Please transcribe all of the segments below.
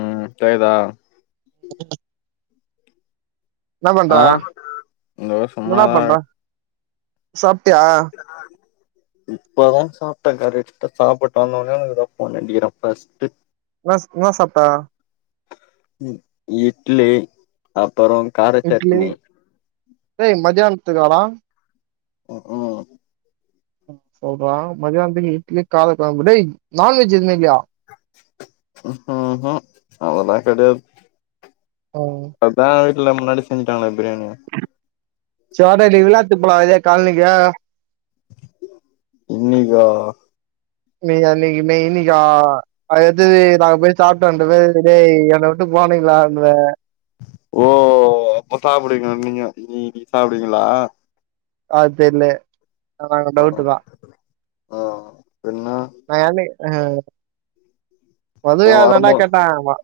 ம் கேக்குதா என்ன பண்ற ஆ இதோ என்டா சும்மாதா பண்ற சாப்ட்டியா ஆ இப்பதா சாப்ட்ட கரெட்டா சாப்பட்டு வந்தோனே ஃபோன் அடிக்கிறேன் ஃபர்ஸ்ட்டு என்னாஸ் என்ன சாப்ட்ட இட்லி அப்பறோம் கார சட்னி ஏய் மதியான்த்துக்காடா [inaudible] சொல்றா மதியானத்துக்கு இட்லி கார கொழம்பு டே நான்வெஜ் எதுமே இல்லயா ம் அதெல்லா கெடையா ம் அதான் வீட்ல முன்னாடி செஞ்ட்டாங்ளே பிரியாணி சோரலி விழாத்து போல கால்லயா இன்னிக்கா மே அன்னக்கி மெய்ன்னிகா அது எத்வனு நாங்க போய் சாப்ட்டோ வந்துருதோம் [unintelligible] என்ன விட்டு போனீங்களா அங்க ஓ அப்ப சாப்டுவிங்க நீங்க நீ நீ சாப்டுவிங்களா அது தெரில ஆ டவுட்டுதா ஆ பின்ன நா யார்னே ஆ நா மொதயே அதாண்டா வரும்போ கேட்ட ஆமா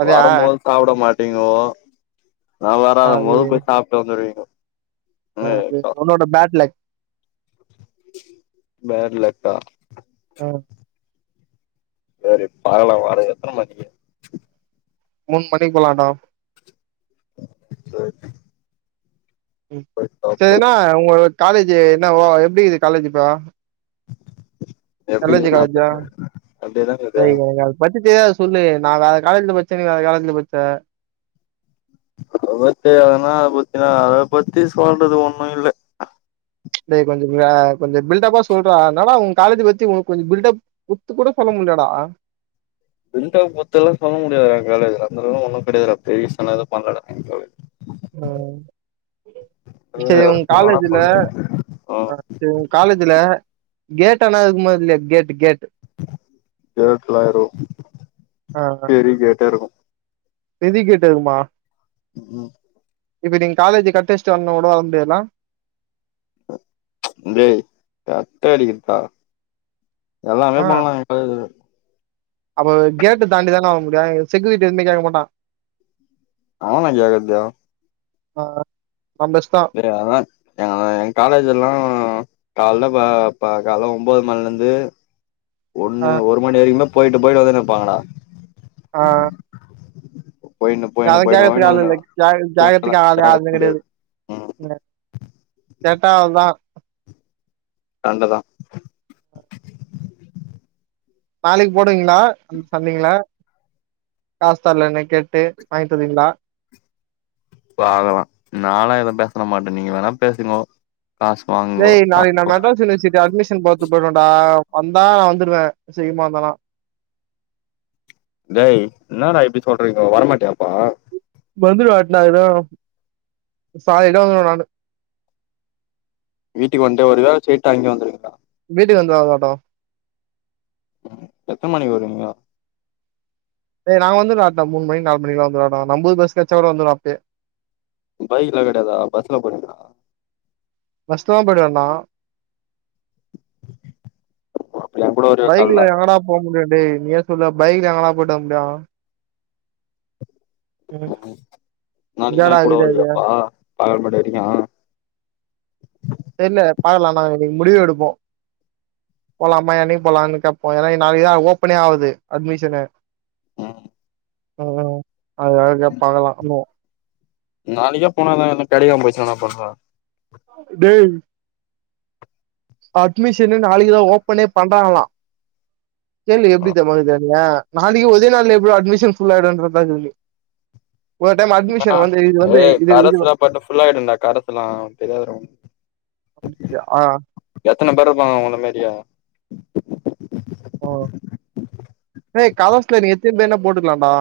அதயா சாப்பிட மாட்டீங்கோ நா அது வறாதாம்போது போய் சாப்ட்டு வந்துருவீங்கோ என்ன ஒனக்கு அக்கா உன்னோட பேட் லக் பேட் லக் தா ஆ சரி பாக்கலா வாறே எத்தனை மணிக்கு மூணு மணிக்கு வெளாண்டோ சரி ம் போய் சாப்டு சரினா உங்க காலேஜ் என்ன எப்படிக்குது காலேஜ் இப்ப எப்டி [unintelligible] காலேஜா அப்டியேதாங்க இருக்கு ஏய் எனக்கு அத பத்தி தெரியாது சொல்லு நா வேற காலேஜுல படிச்சே நீ வேற காலேஜல படிச்ச [unintelligible] அத பத்தி சொல்றது ஒண்ணு இல்ல டேய் கொஞ்சோ கொஞ்சோ பில்டப்பா சொல்றா என்னடா உங்க காலேஜ் பத்தி உங்ளுக்கு கொஞ்ச பில்டப் உத்து கூட பண்ண முட்லயேடா விண்டா பொத்து எல்லா பண்ணமுடியாதுடா காலேஜ்ல அந்த அளவுளா ஒன்னு கெடையாது டா பெரிஸ்சா எதும் பண்லடா ம் சரி உங்க காலேஜ்ல ஆ ம் ஆ உங்க காலேஜ்ல கேட்டலா இருக்குமா இல்லையா கேட் கேட் [unintelligible] கரி கேட்டா இருக்கு விதி கேட்டதுமா ம் ம் இப்ப நீங்க காலேஜ் கட் அடிச்சு வரனும்னா கூட வர முடியாதுலா ஏய் கட்ட அடிக்கதா எல்லாமே ஆ பண்ணலாங்க அது அப்ப கேட்டு தாண்டிதான வர முடியு செக்கிருட்டி எதுமே கேக்க மாட்டா அவனா கேக்கதா ஆ ஆ ஆ பெஸ்டா அதா எ எங்க காலேஜ் எல்லா கால்ல பா பா கால்ல ஒம்போது மணில இருந்து ஒண்ணு ஆ ஒரு மணி வரைக்குமே போயிட்டு போயிட்டு வந்துனு இருப்பாங்கடா ஆ போயினு அதா போயினு போயினு கேக்குறதுக்கு போயினு ஆள் வந்துனு இல்ல கே கேக்கல கேக்குறதுக்கு ஆள் கேக்கல யாருமே முடியாது கெடையாது ம் [inaudible] கேட்டா அவ்ளோ தா சண்டதா நாளைக்கு போடுவிங்களா சண்டைங்களா காஸ்தலன்ன கேட்டு வாங்கிட்டு வந்தீங்களா பாக்கலா நாளா எதுவு பேச மாட்டே நீங்க வேணா பேசுங்கோ காஸ் வாங் ஏய் நாளைக்கு நா மெட்ராஸ் யூனிவர்சிட்டி அட்மிஷன் பாத்து போய்றுவேடா வந்தா நா வந்துடுவே செய்யுமாந்தானா டேய் என்னடா இப்டி சொல்றீங்க வரமாட்டியா அப்போ வந்துடு வாட்டன இடோ சாய இடம் வந்து நானு வீட்டுக்கு வந்தவர் தான் ஸ்ட்ரெயிட்டா அங்கே வந்துங்க வீட்டு வந்துருவாங்க ம் எத்தன மணிக்கு வருவீங்க ஏ நா வந்துருவன்டா மூணு மணி நால மணிகுலாம் வந்துட்ட நம்போ பஸ் கச்ச கூட வந்துருவ அப்பயே பைக்லா கெடையதா பஸ்ல போறீங்ளா பஸ்ல தான் போய்ட்டு வரனு அப்ப என் கூட வருவியா கால்ல பைக்ல எங்கடா போ முடியு டே நீயே சொல்லு பைக்ல எங்கடா போயிட்டு வர முடியு ம் நாளைனா எங்கடா என் கூட இருக்குது அது வருவீயாப்பா பகல் மட்டு வரைக்கு தெரியல பாக்கலாம் நா இன்னிக்கி முடிவு எடுப்போம் போலாமா என்னைக்கு போலாம்னு கேப்போம் ஏன்னா நாளைக்குதான் ஓப்பனே ஆகுது அட்மிஷனு ம் உ அ [unintelligible] பாக்கலா நாளைக்கே போனாதா எதுனா கடைய போய்ச்சான்லா தெர்ல டேய் அட்மிஷன் நாளைக்குதா ஓப்பனே பண்றாங்களாம் சேல்லு ஆ எப்டித்த மக்கு தெனங்க நாளைக்கு ஒரே நாள்ல எப்டி அட்மிஷன் ஃபுல் ஆய்டுன்றதாருக்கு இது வந்து ஏ இது இது கரெஸ்ல்லா பாட்டு ஃபுல்லாய்டுன்டா கரஸ்ஸொல்லா தெரியாத ஆ எத்தன பேருப்பாங்க உங்க மாரியா ஓ ஏ கலர்ஸ்ல நீ எத்தின்னி வேனா போட்டுக்கலாம்டா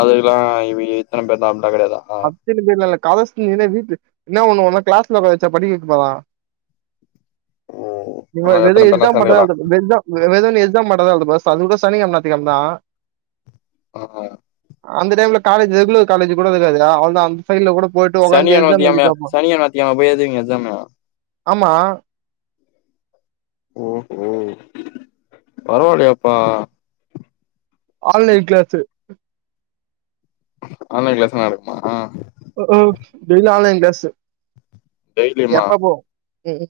அதுக்கெல்லா இவி இத்தன பேர் தா அப்டிலா கெடையாதா அப்பின்னு பேர்லா இல்ல கத சொன்னின்னா வீட்டு என்னா ஒண்ணும் உன்ன கிளாஸ்ல வச்சா படிக்க வைக்க போறான் ஓ நீ வேற ஆமா வெறு எத்தன பேர்னா எக்ஸாம் மட்டும்தா சேந்துக்கலா எழுத எக்ஸாம் வெதென்னு எக்ஸாம் மாட்டாதா எழுதனு அது கூட சனி கிழம ஞாத்தி கிழம தா ஆ அந்த டைம்ல காலேஜ் ரெகுலர் காலேஜ் கூட இருக்காதுடா அவளேதா அந்த சைட்ல கூட போயிட்டு சனி உக்காந்து எக்ஸாம் அனுவத்தியாமே எழுதிட்டு வப்போ சனி அனுவாத்தியம் போய் எழுதுவீங்க எக்ஸாமு ஆமா ஓ ஓ பரவல்லயேப்பா ஆன்லைன் கிளாஸூ ஆன்லைன் கிளாஸ் நடக்குமா க்கு டெய்லி ஆன்லைன் கிளாஸ்ஸு டெய்லியுமா எப்ப போவோம் எ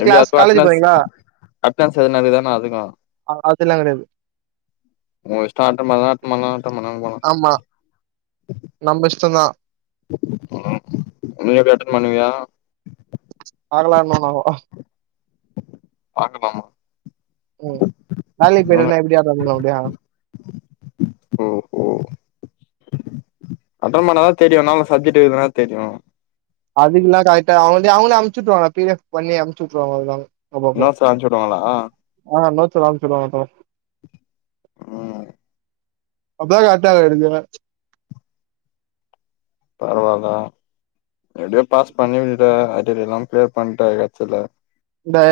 எப்டி அதுக்கு அட்னன்ஸ் அட்னதுனக்கு தானே அதுக்கு ஆ அதெல்லா கெடையாது உ இஷ்டோ அட்டண் பன்றதுனா அட்டன் பண்ணு அட்டன் பண்ணலனா போலா ஆமா நம்ப இஷ்டோதா நோ நோ இன்னைக்காச்சு அட்டன் பண்ணுவியா ஆகலான்னோனோங்கோ அ வாங்க பாமா ம் வேலைக் போயிட்டனா எப்டி அட்டன் பண்ண முடியு ஓஹோ அட்டன் பண்ணாதாத் தெரியு என்னாலா சப்ஜெக்ட் இருகுதுனாத் தெரியு அது எல்லா கரக்ட்டா அவங்க்ட அவங்களு அனுச்சிட்டுவாங்க பி எஃப் பண்ணி அம்ச்சுட்டுவாங்கதா அப்ப அப்ப நோட்ஸ் அனுப்ச்சு விடுவாங்களா ஆ நோச்சல்லாம சொல்லுவாங்க தோ ம் அப்பதா கரக்டா எடுக்கே பரவால எப்படியோ பாஸ் பண்ணி விட்டுட்ட அரியர் எல்லா க்ளியர் பண்ணட்ட கட்சியில தா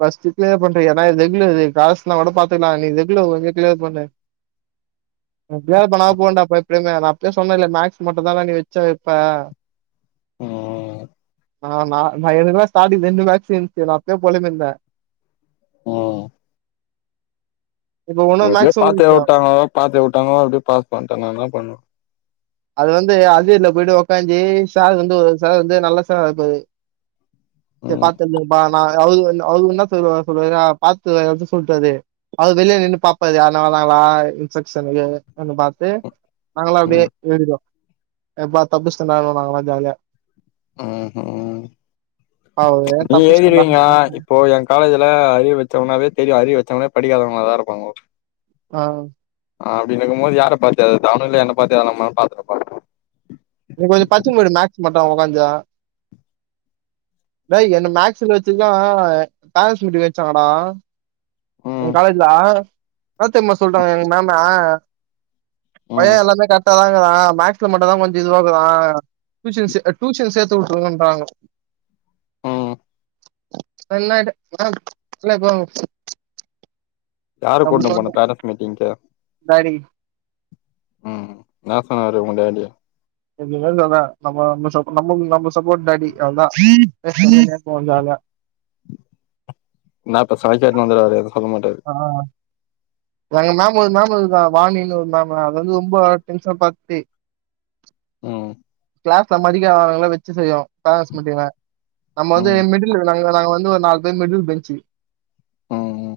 பர்ஸ்ட்டு கிளியர் பண்ற ஏன்னா ரெகுலரு காச எலா விட பாத்துக்கலா நீ ரெகுலர் கொஞ்ச க்ளியர் பண்ணு [inaudible] அடிய பண்ணா போகண்டாப்ப எப்படியுமே நாப்பயே சொன்ல்ல மேக்ஸ் மட்டுந்தாண்டா நீ வச்ச வப்ப ம் நா நா நா எனக்குலா ஸ்டாடிங் ரெண்டு மாக்ஸ் இருந்துச்சுனா எ போலம்பிந்த ம் அப்டியே பாத்துக இருந்துச்சு வுட்டாங்கோ பாத்துக வுட்டாங்கோ அப்டியே பாத் பண்டனா நா என்ன பண்ணு அது வந்து அசீர்ல போயிட்டு வொக்காஞ்சி சார் வந்து ஓரு‌சார் வந்து நல்ல சாருவந்தாரு ம் அவுரு வந் அவுரு ன்னா சொல்லுவா சொல்லுவாருனா பாத்துக்குல அப்டி சொல்ட்டாரு அது வெளிய நின்று பாப்பாரு யார்னா வராங்களா இன்ஸ்பெக்க்ஷனகுனு பாத்து நாங்களா அப்டியே ம் எழுதிடுழோ எப்பா தப்புச்சண்டா நாங்களா ஜாலியா ம் ஹும் அவரு நீ தப்பிச்சிட்டேன்டா எழுதிடுவீங்கோ இப்போ எங்க காலேஜ்ல அறியர் வெச்சவனாவே தெரியு அறியர் வெச்சவனே படிக்காதவங்கள தா இருப்பாங்கோ ஆ அப்டினுக்கும் போது யார பாத்து எழற்து அவுனுங்களே என்ன பாத்த எழதலாமானு பாத்து இருப்பானுங்கோ நீ கொஞ்சோ பச்சினு போயிடு மேக்ஸ் மட்டு உகாந்தா டேய் என்ன மேக்ஸ்ல வச்சுதா பேரன்ஸ் மீட்டிங் வெச்சாங்கடா எங் ம் காலேஜ்ஜில என்னாத்தெர்ம்மா சொல்டாங்க எங் மேமு பய ம் எல்லாமே கர்ட்டாதாகிறா மேக்ஸ்ல மட்டுந்தா கொஞ்ச இதுவாகிறா டூயூசன்ஸ்ஸெ டூயூஸன் சேத்து வுட்டுருங்கோன்றாங்கோ ம் வொன்னா இது ஆ இல்ல போங்க யாரு கூட்டுனு போன வந்து பேரன்ஸ் மீட்டிங்க்கு டாடி ம் நா சொன்னாரு உங்க டேடியி என்னுமேலபா நம்மோ நம்மோ சப் நம்ம நம்ம சப்போர்ட் டாடி அவுள்தா [unintelligible] நா பேஸ்னாலு கேட்னு வந்துருவாரு எது சொல்ல மாட்டாரு ஆ‌ஆ எங்க மேம் ஒரு மேம் இருக்கறாங்க வாணின்னு ஒரு மேம் அத வந்து டென்ஷன் பார்ட்டி ம் கிளாஸ்ல மதிக்கங்காதவனுங்கல வச்சு செய்யு பேரன்ஸ் மீட்டிங்ள நம்ம வந்து ம் மிடில் நாங்க நாங்க வந்து ஒரு நாலு பேர் மிடில் பெஞ்சு ம் ம்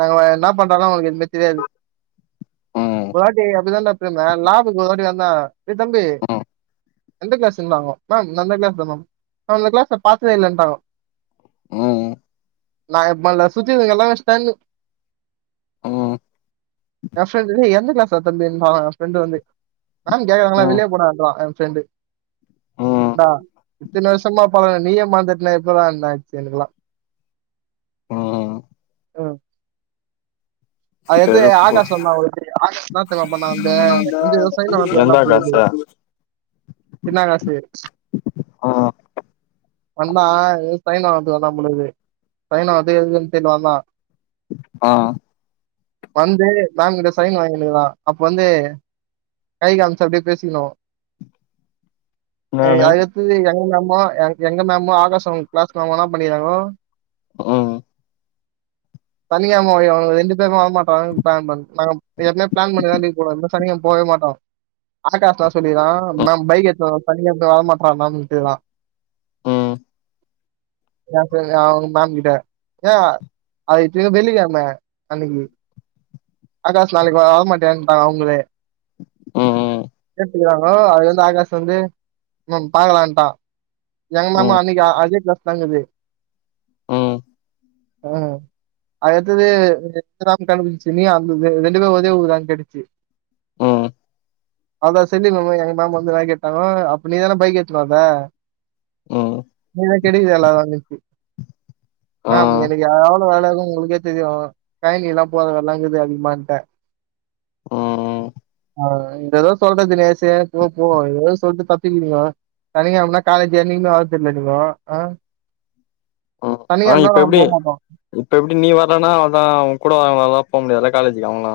நாங்க ன்ன பண்றாலு அவுங்ளுக்கு எதுவுமே தெரியாது ம் ஒரு வாட்டி அப்டிதான்டோ பிரமு லேபுக்கு ஒருவாட்டி வந்தா டே தம்பி ம் எந்த கிளாஸுன்ங்கோ மேம் நா இந்த கிளாஸ் தா மேம் நா இந்த கிளாஸ்ல பாத்ததே இல்லன்டாங்கோ ம் நா எப் மேல சுத்தினு [unintelligible] எல்லாமே ஷ்டன்னு என் ப்ரெண்டுல்ல டே எந்த கிளாஸ்டா தம்பி ன்றங்கனுங்க எ ஃப்ரெண்டு வந்து மேம் கேக்கறாங்களா ம் வெளியே போடான்றா எ ஃப்ரெண்டு ம் ன்டா இத்தினி வருஷமா பழகன நீயேமறந்துட்டனா எப்புறான்னே ஆச்சு எனுக்குலா ம் ம் அதுக்கத்து செருப்பு ஆகாஷ் வந்தா. ஒருவாட்டி ஆகாஷ ன்னா தெர்மா வந்து வந்து எதோ சைய்ன் வாஙகற்த்துக்கு வந்தா [unintelligible] திர்நாவுக்கரசு ஆ வந்தா எதோ சைன் வாங்கற்துக்கு வந்தா போலகிது சைன் வாங்கற்துக்கோ ஏதுக்கோன் தெர்ல வந்தா ஆ வந்து மேம் கிட்ட சைன் வாங்கினுகிறா அப்ப வந்து கை காமிச்சு அப்டியே பேசிக்கிணு [inaudible] அதுக்கத்து எங்க மேமு எங்க மேமு ஆகாஷாங்க கிளாஸ் மேமு ன்னா பண்ணிகிறாங்கோ ம் [unintelligible] [unintelligible] மாட்ட பிளான் பண் நாங்கப் எப்மே பிளான் பண்ணீதா லீவ்ப் போடுவே இந்த சனிகெழம் போவே மாட்டோ ஆகாஷ்லா சொல்லிகிறா மேம் பைக் எட்னு வர [unintelligible] ம் ம் [unintelligible] மேம் கிட்ட எ அது திரும் வெள்ளிகெழம அன்னைகி ஆகாஷ் நாளைக் வர மாட்டேன்டா அவுங்ளே ம் கேட்டுகிறாங்கோ அதுகு வந்து ஆகாஷ் வந்து மேம் பாக்கலான்ட்டா எங்க மேம்மு ம் அன்னைகு அ அதே கிளாஸ்தா இங்குது ம் அ அது எத்துதே [unintelligible] ரெண்டு பேது ஒதே ஊதுதான் கேட்டுச்சி ம் [unintelligible] மேம் எங்க மேம் வந்து வே கேட்டாங்கோ அப்ப நீதானே பைக் ஏத்துனு வந்தே ம் [unintelligible] ஆ மேம் எனகு எ எவ்ளோ வேலகு உங்குளுகே தெரியு [unintelligible] போத வேல்லாங்குது அதிகமான்ட்ட ம் ம் ஆ இந்த எதோ சொல்ற தினேஷே போ போ எதோ சொல்ட்டு தப்பிக்கீறீங்கோ சனிகெழமனா காலேஜே என்னிகுமே வரத்தில்ல நீங்கோ அ ம் ஆ இப்ப எப்டி போ மாட்டோ இப்ப எப்டி நீ வர்லனா அவுள்தா அவுங் கூட போ [unintelligible] காலேஜுக்கு அவுங்ளா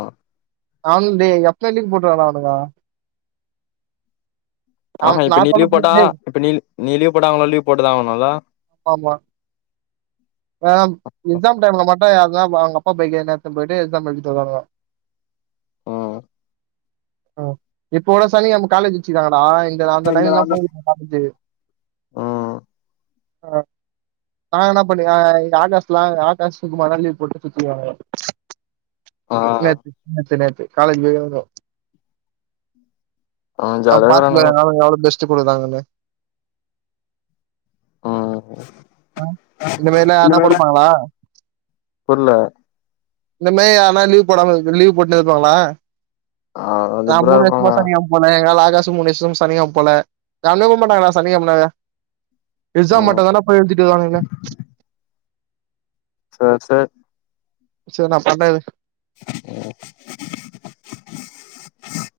அவுன் டே எப்போ லிவ் போட்ருவான்டா அவுனுக அவ ஆஹ நா இப்ப நீ லிவ் சொல்றதுக்கு போட்டா முன்னாடியே இப்ப நீல் நீ லிவ் போட்டா அவுங்ளு லீவ் போட்டுதா ஆவுணுல்ல ஆமா ஏனம் எக்ஸாம் டைம்ல மட்டு யார்தோப அவுங்க அப்பா பைக நேரத்த போயிட்டு எக்ஸாம் எழுதிட்டு வருவானுங்கோ ம் ம் இப்போட சனிகெழம காலேஜ் வெச்சுகிறாங்கடா இந்தர் இந்த அந்த நாள்ல [unintelligible] ம் ம் நாங்கனாப் பண்ணு அ இ ஆகாஷ்ட்லா ஆகாஷ் சுகுமாலா லிவ் போட்டு [unintelligible] ம் நேத்து நேத்து நேத்து காலேஜ் [unintelligible] அவ ஆம் ஜாலியா பாத்துக்க இருக்கறானுங்க [unintelligible] எவ்ளோ பெஸ்ட்டு குடுறாங்கன்னு ம் ஆ இந்த மேர்லா யார்னா கொடுப்பாங்களா புர்ல இந்த மேயி யார்னா லீவ் போடாம இரு சொல் லீவ் போட்னு இருப்பாங்களா ஆ நா ஜிப்ரா மூனு வருஷமா இருப்பாங்க சனிகெழம் போல எங்களால ஆகாசும் முனேஷும் சனிகெழம் போல யாருமே போமாட்டாங்கடா சனிகெழம் நாளே எக்ஸாம் ம் மட்டுந்தான்டா போய் எழுதிட்டு வருவானுங்ளே சார் சார் சேர் நாப் பண்ண இரு ம்